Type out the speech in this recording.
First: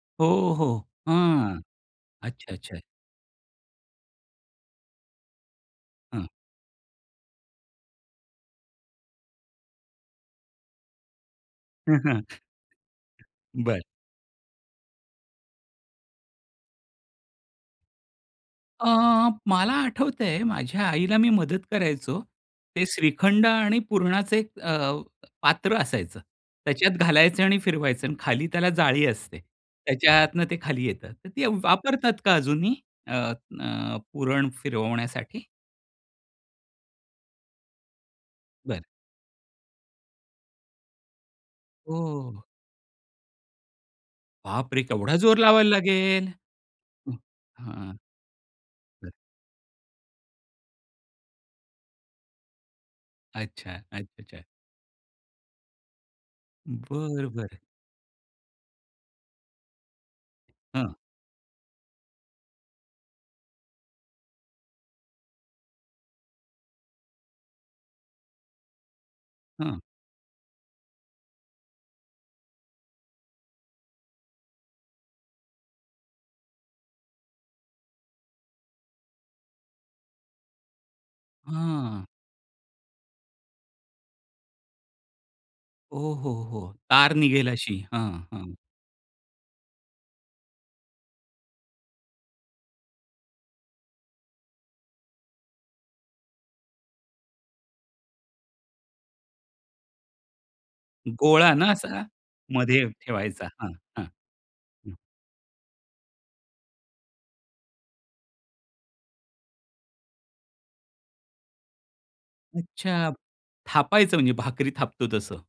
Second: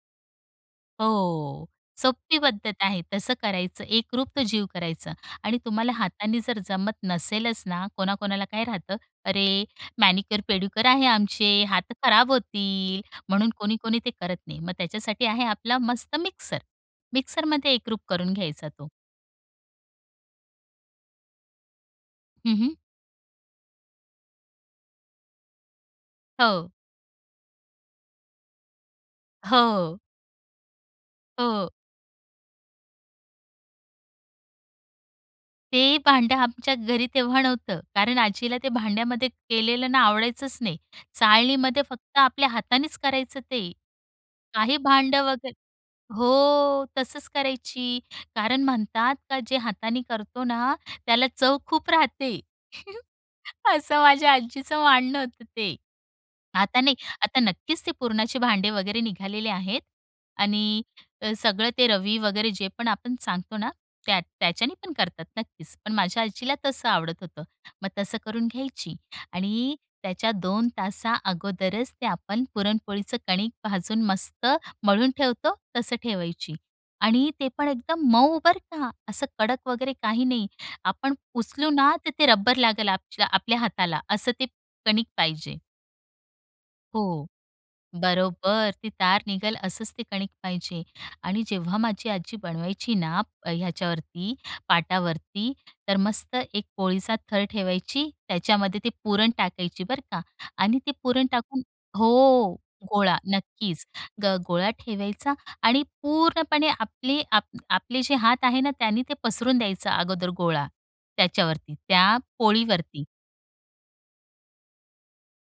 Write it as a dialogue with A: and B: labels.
A: हो, हो, हां,
B: हो, सोपी
A: अच्छा,
B: पद्धत
A: अच्छा.
B: आहे. तसं करायचं, एकरूप तो जीव करायचं. आणि तुम्हाला
A: हं.
B: हातानी जर जमत नसेलच ना, कोणा-कोणाला काय राहतं, "अरे! मॅनिक्युअर-पेडिक्युअर आहे आमचे, हात
A: हं, हं.
B: खराब होतील" म्हणून
A: बरं.
B: कोणी-कोणी ते करत नाही. मग त्याच्यासाठी आहे आपला मस्त मिक्सर; मिक्सरमध्ये एकरूप करून घ्यायचा
A: अ,
B: तो.
A: मला आठवतंय माझ्या आईला मी मदत करायचो.
B: हं, हं.
A: ते श्रीखंड आणि पुरणाचं एक अ, पात्र असायचं.
B: हो.
A: त्याच्यात घालायचं आणि फिरवायचं आणि खाली त्याला जाळी असते.
B: हो.
A: त्याच्यातनं ते खाली येतं. तर ती
B: हो.
A: वापरतात का अजूनही अ, अ, पुरण फिरवण्यासाठी?
B: ते भांडं आमच्या घरी तेव्हा नव्हतं, कारण आजीला ते
A: बरं.
B: भांड्यामध्ये केलेलं ना आवडायचंच नाही! चाळणीमध्ये फक्त
A: हो.
B: आपल्या हातानेच करायचं ते. काही
A: बापरे! केवढा
B: भांडं
A: जोर
B: वगैरे
A: लावायला लागेल?
B: हो, तसच
A: हां.
B: करायची; कारण म्हणतात का, जे हाताने करतो ना त्याला चव खूप राहते
A: अच्छा,
B: असं
A: अच
B: माझ्या
A: च्छा.
B: आजीचं मानणं होतं ते. आता नाही,
A: बरं,
B: आता
A: बरं.
B: नक्कीच ते पुरणाचे भांडं वगैरे निघालेले आहेत. आणि
A: हं.
B: सगळं ते रवी वगैरे जे पण आपण सांगतो ना त्या त्याच्याने पण करतात नक्कीच; पण माझ्या आजीला तसं आवडत होतं. मग तसं करून घ्यायची आणि
A: हं.
B: त्याच्या 2 तासा अगोदरच ते आपण पुरणपोळीचं कणिक भाजून मस्त मळून ठेवतो तसं ठेवायची; आणि ते पण एकदम मऊ बरं का! असं कडक वगैरे काही नाही; आपण उचलू ना
A: हं.
B: तर ते रबर लागेल आप आपल्या हाताला, असं ते कणिक पाहिजे.
A: ओ, हो, हो. तार
B: हो,
A: निघेल अशी हां, हां.
B: बरोबर. ती तार निघेल असंच ते कणिक पाहिजे आणि जेव्हा माझी आजी बनवायची ना; अ, ह्याच्यावरती पाटावरती तर मस्त एक पोळीचा थर ठेवायची त्याच्यामध्ये ते पुरण टाकायची बरं का आणि ते पुरण
A: गोळा
B: टाकून
A: ना असा?
B: हो,
A: मध्ये
B: गोळा
A: ठेवायचा. हां,
B: नक्कीच
A: हां,
B: ग गोळा
A: हं.
B: ठेवायचा आणि पूर्णपणे आपले आप आपले जे हात आहे ना त्याने ते पसरून द्यायचं अगोदर गोळा, त्याच्यावरती त्या पोळीवरती.
A: अच्छा, थापायचं म्हणजे भाकरी थापतो तसं?